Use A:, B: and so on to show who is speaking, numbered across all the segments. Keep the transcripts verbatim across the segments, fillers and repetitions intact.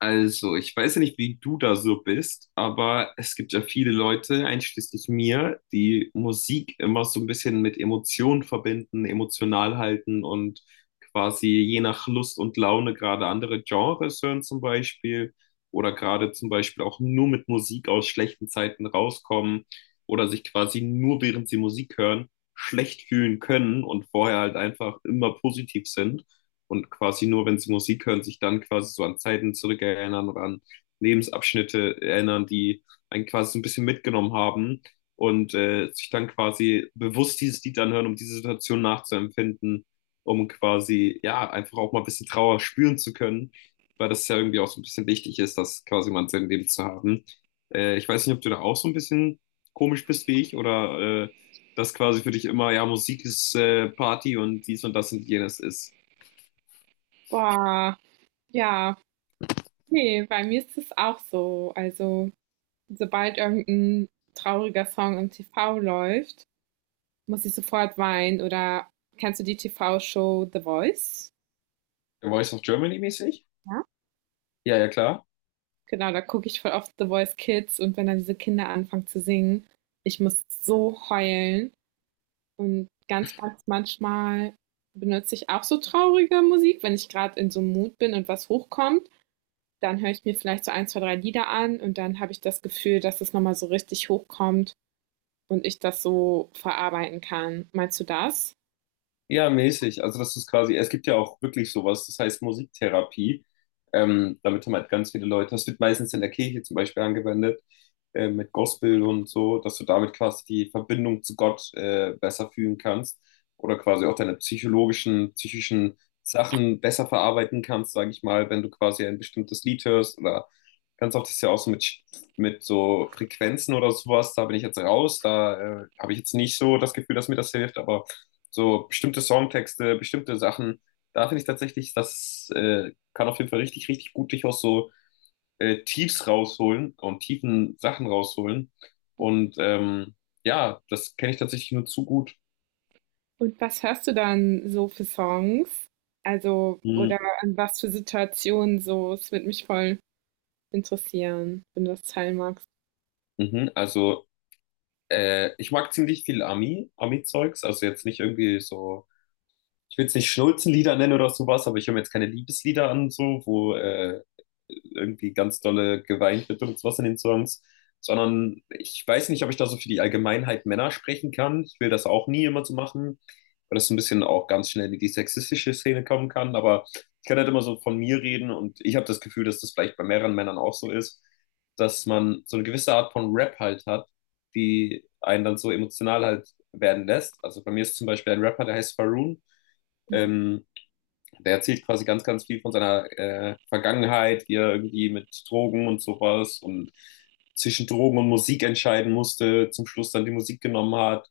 A: Also, ich weiß ja nicht, wie du da so bist, aber es gibt ja viele Leute, einschließlich mir, die Musik immer so ein bisschen mit Emotionen verbinden, emotional halten und quasi je nach Lust und Laune gerade andere Genres hören zum Beispiel oder gerade zum Beispiel auch nur mit Musik aus schlechten Zeiten rauskommen oder sich quasi nur während sie Musik hören schlecht fühlen können und vorher halt einfach immer positiv sind und quasi nur, wenn sie Musik hören, sich dann quasi so an Zeiten zurückerinnern oder an Lebensabschnitte erinnern, die einen quasi so ein bisschen mitgenommen haben und äh, sich dann quasi bewusst dieses Lied anhören, um diese Situation nachzuempfinden, um quasi ja einfach auch mal ein bisschen Trauer spüren zu können, weil das ja irgendwie auch so ein bisschen wichtig ist, das quasi mal in seinem Leben zu haben. Äh, ich weiß nicht, ob du da auch so ein bisschen komisch bist wie ich oder äh, das quasi für dich immer, ja, Musik ist äh, Party und dies und das und jenes ist.
B: Boah, ja, nee, bei mir ist es auch so. Also, sobald irgendein trauriger Song im T V läuft, muss ich sofort weinen. Oder kennst du die T V-Show The Voice?
A: Voice of Germany mäßig?
B: Ja.
A: Ja, ja, klar.
B: Genau, da gucke ich voll oft The Voice Kids, und wenn dann diese Kinder anfangen zu singen, ich muss so heulen. Und ganz, ganz manchmal benutze ich auch so traurige Musik, wenn ich gerade in so einem Mut bin und was hochkommt. Dann höre ich mir vielleicht so eins, zwei, drei Lieder an, und dann habe ich das Gefühl, dass es nochmal so richtig hochkommt und ich das so verarbeiten kann. Meinst du das?
A: Ja, mäßig. Also das ist quasi, es gibt ja auch wirklich sowas, das heißt Musiktherapie. Ähm, damit haben halt ganz viele Leute, das wird meistens in der Kirche zum Beispiel angewendet, äh, mit Gospel und so, dass du damit quasi die Verbindung zu Gott äh, besser fühlen kannst oder quasi auch deine psychologischen, psychischen Sachen besser verarbeiten kannst, sage ich mal, wenn du quasi ein bestimmtes Lied hörst oder ganz oft ist ja auch so mit, mit so Frequenzen oder sowas. Da bin ich jetzt raus, da äh, habe ich jetzt nicht so das Gefühl, dass mir das hilft, aber so bestimmte Songtexte, bestimmte Sachen. Da finde ich tatsächlich, das äh, kann auf jeden Fall richtig, richtig gut dich aus so äh, Tiefs rausholen und tiefen Sachen rausholen. Und ähm, ja, das kenne ich tatsächlich nur zu gut.
B: Und was hörst du dann so für Songs? Also, oder
A: Mhm.
B: an was für Situationen so? Es würde mich voll interessieren, wenn du das teilen magst.
A: Mhm. Also, äh, ich mag ziemlich viel Ami, Ami-Zeugs, also jetzt nicht irgendwie so, ich will es nicht Schnulzenlieder nennen oder sowas, aber ich höre mir jetzt keine Liebeslieder an, so, wo äh, irgendwie ganz dolle geweint wird und sowas in den Songs, sondern ich weiß nicht, ob ich da so für die Allgemeinheit Männer sprechen kann. Ich will das auch nie immer so machen, weil das so ein bisschen auch ganz schnell in die sexistische Szene kommen kann, aber ich kann halt immer so von mir reden und ich habe das Gefühl, dass das vielleicht bei mehreren Männern auch so ist, dass man so eine gewisse Art von Rap halt hat, die einen dann so emotional halt werden lässt. Also bei mir ist zum Beispiel ein Rapper, der heißt Faroon.
B: Mhm.
A: Ähm, Der erzählt quasi ganz, ganz viel von seiner äh, Vergangenheit, wie er irgendwie mit Drogen und sowas und zwischen Drogen und Musik entscheiden musste, zum Schluss dann die Musik genommen hat,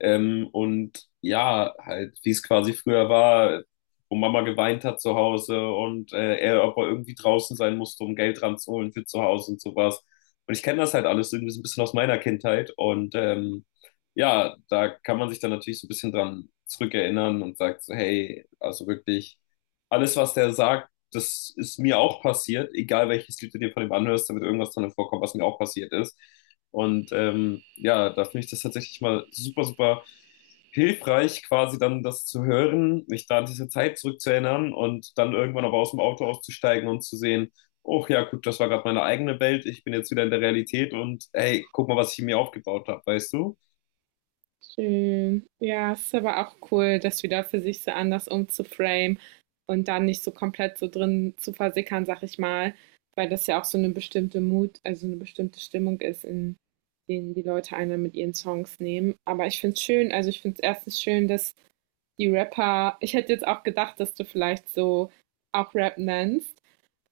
A: ähm, und ja, halt, wie es quasi früher war, wo Mama geweint hat zu Hause und äh, er, ob er irgendwie draußen sein musste, um Geld ranzuholen für zu Hause und sowas. Und ich kenne das halt alles irgendwie so ein bisschen aus meiner Kindheit. Und ähm, ja, da kann man sich dann natürlich so ein bisschen dran zurückerinnern und sagt so, hey, also wirklich, alles, was der sagt, das ist mir auch passiert, egal welches Lied du dir von ihm anhörst, da wird irgendwas drin vorkommen, was mir auch passiert ist. Und ähm, ja, da finde ich das tatsächlich mal super, super hilfreich, quasi dann das zu hören, mich da an diese Zeit zurückzuerinnern und dann irgendwann aber aus dem Auto auszusteigen und zu sehen, oh ja, gut, das war gerade meine eigene Welt, ich bin jetzt wieder in der Realität und hey, guck mal, was ich mir aufgebaut habe, weißt du?
B: Schön. Ja, es ist aber auch cool, das wieder für sich so anders umzuframen und dann nicht so komplett so drin zu versickern, sag ich mal, weil das ja auch so eine bestimmte Mut, also eine bestimmte Stimmung ist, in denen die Leute einer mit ihren Songs nehmen. Aber ich finde es schön, also ich finde es erstens schön, dass die Rapper, ich hätte jetzt auch gedacht, dass du vielleicht so auch Rap nennst,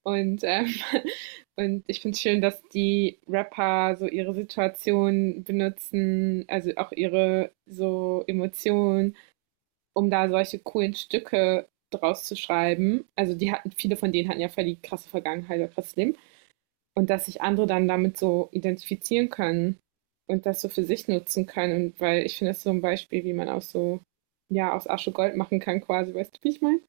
B: und ähm, und ich finde es schön, dass die Rapper so ihre Situation benutzen, also auch ihre so Emotionen, um da solche coolen Stücke draus zu schreiben. Also die hatten, viele von denen hatten ja voll die krasse Vergangenheit oder krasses Leben. Und dass sich andere dann damit so identifizieren können und das so für sich nutzen können. Und weil ich finde, das ist so ein Beispiel, wie man auch so, ja, aus Asche Gold machen kann quasi, weißt du, wie ich meine?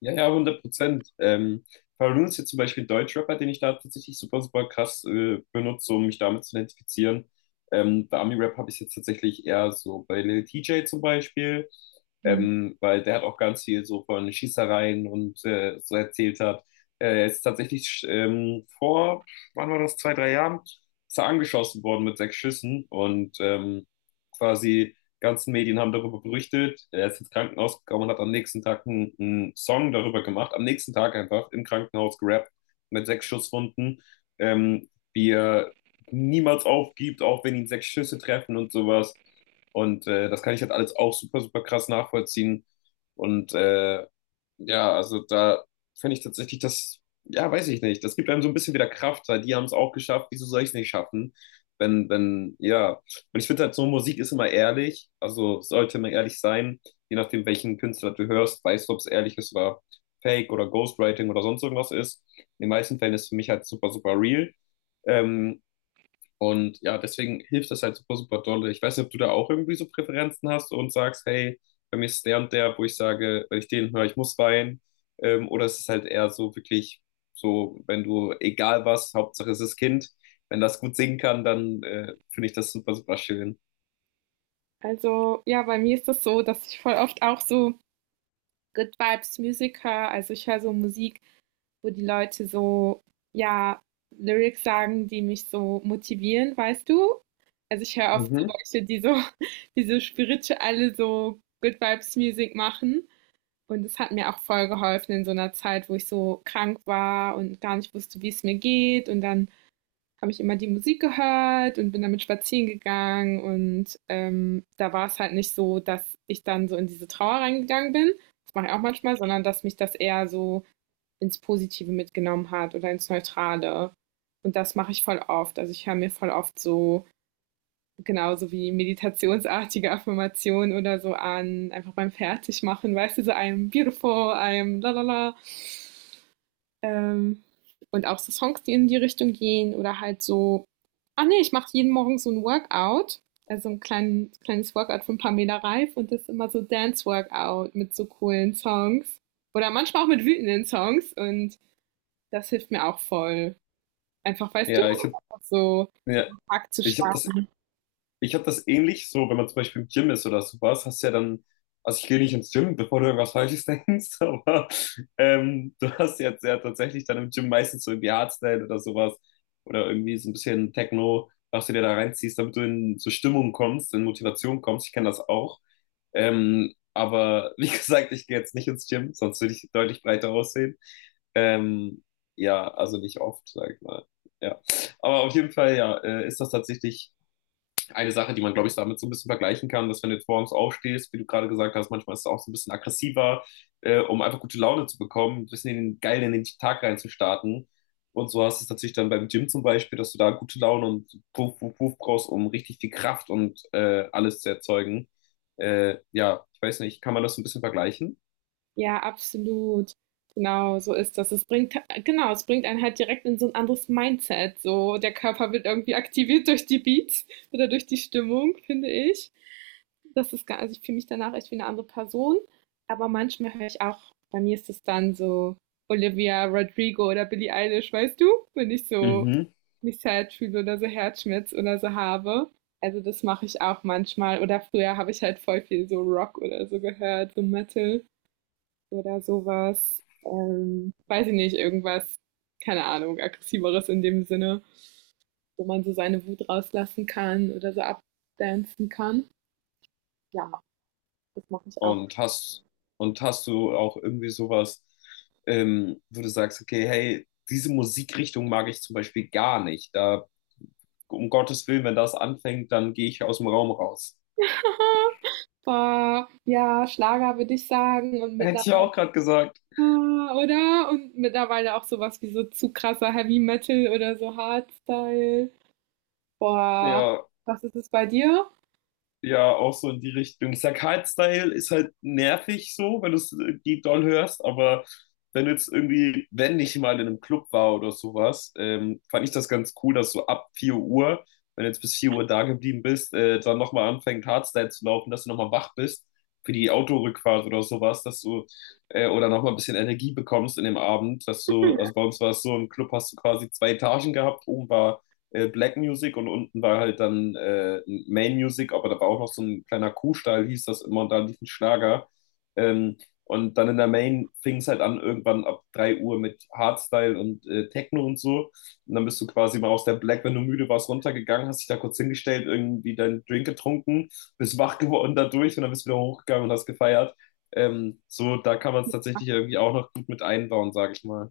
A: Ja, ja, hundert Prozent. Ähm, Faroon ist jetzt zum Beispiel ein Deutschrapper, den ich da tatsächlich super, super krass äh, benutze, um mich damit zu identifizieren. Ähm, bei Ami-Rap habe ich es jetzt tatsächlich eher so bei Lil T J zum Beispiel,
B: Mhm.
A: ähm, weil der hat auch ganz viel so von Schießereien und äh, so erzählt hat. Äh, Er ist tatsächlich ähm, vor, wann war das, zwei, drei Jahren, ist er angeschossen worden mit sechs Schüssen und ähm, quasi ganzen Medien haben darüber berichtet. Er ist ins Krankenhaus gekommen und hat am nächsten Tag einen, einen Song darüber gemacht. Am nächsten Tag einfach im Krankenhaus gerappt mit sechs Schusswunden, ähm, wie er niemals aufgibt, auch wenn ihn sechs Schüsse treffen und sowas. Und äh, das kann ich halt alles auch super, super krass nachvollziehen. Und äh, ja, also da finde ich tatsächlich das, ja, weiß ich nicht. Das gibt einem so ein bisschen wieder Kraft, weil die haben es auch geschafft. Wieso soll ich es nicht schaffen? Wenn, wenn, ja. Und ich finde halt so, Musik ist immer ehrlich. Also sollte man ehrlich sein. Je nachdem, welchen Künstler du hörst, weißt du, ob es ehrlich ist oder Fake oder Ghostwriting oder sonst irgendwas ist. In den meisten Fällen ist es für mich halt super, super real. Ähm, und ja, deswegen hilft das halt super, super dolle. Ich weiß nicht, ob du da auch irgendwie so Präferenzen hast und sagst, hey, bei mir ist der und der, wo ich sage, wenn ich den höre, ich muss weinen. Ähm, oder es ist halt eher so wirklich so, wenn du, egal was, Hauptsache es ist Kind, wenn das gut singen kann, dann äh, finde ich das super, super schön.
B: Also, ja, bei mir ist das so, dass ich voll oft auch so Good Vibes Musiker. Also ich höre so Musik, wo die Leute so, ja, Lyrics sagen, die mich so motivieren, weißt du? Also ich höre oft
A: Mhm.
B: so Leute, die so, die so spirituelle, so Good Vibes Music machen. Und das hat mir auch voll geholfen in so einer Zeit, wo ich so krank war und gar nicht wusste, wie es mir geht. Und dann habe ich immer die Musik gehört und bin damit spazieren gegangen. Und ähm, da war es halt nicht so, dass ich dann so in diese Trauer reingegangen bin. Das mache ich auch manchmal, sondern dass mich das eher so ins Positive mitgenommen hat oder ins Neutrale. Und das mache ich voll oft. Also ich höre mir voll oft so, genauso wie meditationsartige Affirmationen oder so an, einfach beim Fertigmachen, weißt du, so einem beautiful, I'm la la la. Ähm, und auch so Songs, die in die Richtung gehen oder halt so, ah nee, ich mache jeden Morgen so ein Workout, also ein klein, kleines Workout von Pamela Reif, und das ist immer so Dance-Workout mit so coolen Songs oder manchmal auch mit wütenden Songs, und das hilft mir auch voll. Einfach, weißt du,
A: Ja, ich habe
B: so
A: ja,
B: Tag zu
A: ich hab das
B: starten.
A: Ich habe das ähnlich so, wenn man zum Beispiel im Gym ist oder sowas, hast du ja dann, also ich gehe nicht ins Gym, bevor du irgendwas Falsches denkst, aber ähm, du hast jetzt ja tatsächlich dann im Gym meistens so irgendwie Hardstyle oder sowas oder irgendwie so ein bisschen Techno, was du dir da reinziehst, damit du in so Stimmung kommst, in Motivation kommst. Ich kenne das auch. Ähm, aber wie gesagt, ich gehe jetzt nicht ins Gym, sonst würde ich deutlich breiter aussehen. Ähm, ja, also nicht oft, sag ich mal. Ja. Aber auf jeden Fall, ja, äh, ist das tatsächlich eine Sache, die man, glaube ich, damit so ein bisschen vergleichen kann, dass wenn du jetzt morgens aufstehst, wie du gerade gesagt hast, manchmal ist es auch so ein bisschen aggressiver, äh, um einfach gute Laune zu bekommen, ein bisschen in den, geil in den Tag reinzustarten. Und so hast du es natürlich dann beim Gym zum Beispiel, dass du da gute Laune und Puff, Puff, Puff brauchst, um richtig viel Kraft und äh, alles zu erzeugen. Äh, ja, ich weiß nicht, kann man das so ein bisschen vergleichen?
B: Ja, absolut. Genau, so ist das. Es bringt, genau, es bringt einen halt direkt in so ein anderes Mindset. So, der Körper wird irgendwie aktiviert durch die Beats oder durch die Stimmung, finde ich. Das ist, gar- also ich fühle mich danach echt wie eine andere Person. Aber manchmal höre ich auch, bei mir ist es dann so Olivia Rodrigo oder Billie Eilish, weißt du? Wenn ich so
A: Mhm.
B: mich sad fühle oder so Herzschmerz oder so habe. Also das mache ich auch manchmal. Oder früher habe ich halt voll viel so Rock oder so gehört, so Metal oder sowas. Ähm, weiß ich nicht, irgendwas, keine Ahnung, aggressiveres in dem Sinne, wo man so seine Wut rauslassen kann oder so abdancen kann. Ja, das mache ich auch.
A: Und hast, und hast du auch irgendwie sowas, ähm, wo du sagst, okay, hey, diese Musikrichtung mag ich zum Beispiel gar nicht. Da um Gottes Willen, wenn das anfängt, dann gehe ich aus dem Raum raus.
B: Aha. Boah, ja, Schlager würde ich sagen, und
A: Hätte ich
B: mittlerweile
A: auch gerade gesagt.
B: ah, oder? Und mittlerweile auch sowas wie so zu krasser Heavy Metal oder so Hardstyle. Boah,
A: Ja,
B: was ist es bei dir?
A: ja, auch so in die Richtung. Zack Hyde-Style ist halt nervig so, wenn du es die doll hörst, aber wenn du jetzt irgendwie, wenn ich mal in einem Club war oder sowas, ähm, fand ich das ganz cool, dass so ab vier Uhr, wenn du jetzt bis vier Uhr da geblieben bist, äh, dann nochmal anfängt Hardstyle zu laufen, dass du nochmal wach bist für die Autorückfahrt oder sowas, dass du äh, oder nochmal ein bisschen Energie bekommst in dem Abend, dass du, also bei uns war es so, im Club hast du quasi zwei Etagen gehabt, oben war äh, Black Music und unten war halt dann äh, Main Music, aber da war auch noch so ein kleiner Kuhstall, hieß das immer, und da lief ein Schlager. Ähm, und dann in der Main fing es halt an, irgendwann ab drei Uhr mit Hardstyle und äh, Techno und so. Und dann bist du quasi mal aus der Black, wenn du müde warst, runtergegangen, hast dich da kurz hingestellt, irgendwie deinen Drink getrunken, bist wach geworden dadurch und dann bist du wieder hochgegangen und hast gefeiert. Ähm, so, da kann man es tatsächlich irgendwie auch noch gut mit einbauen, sage ich mal.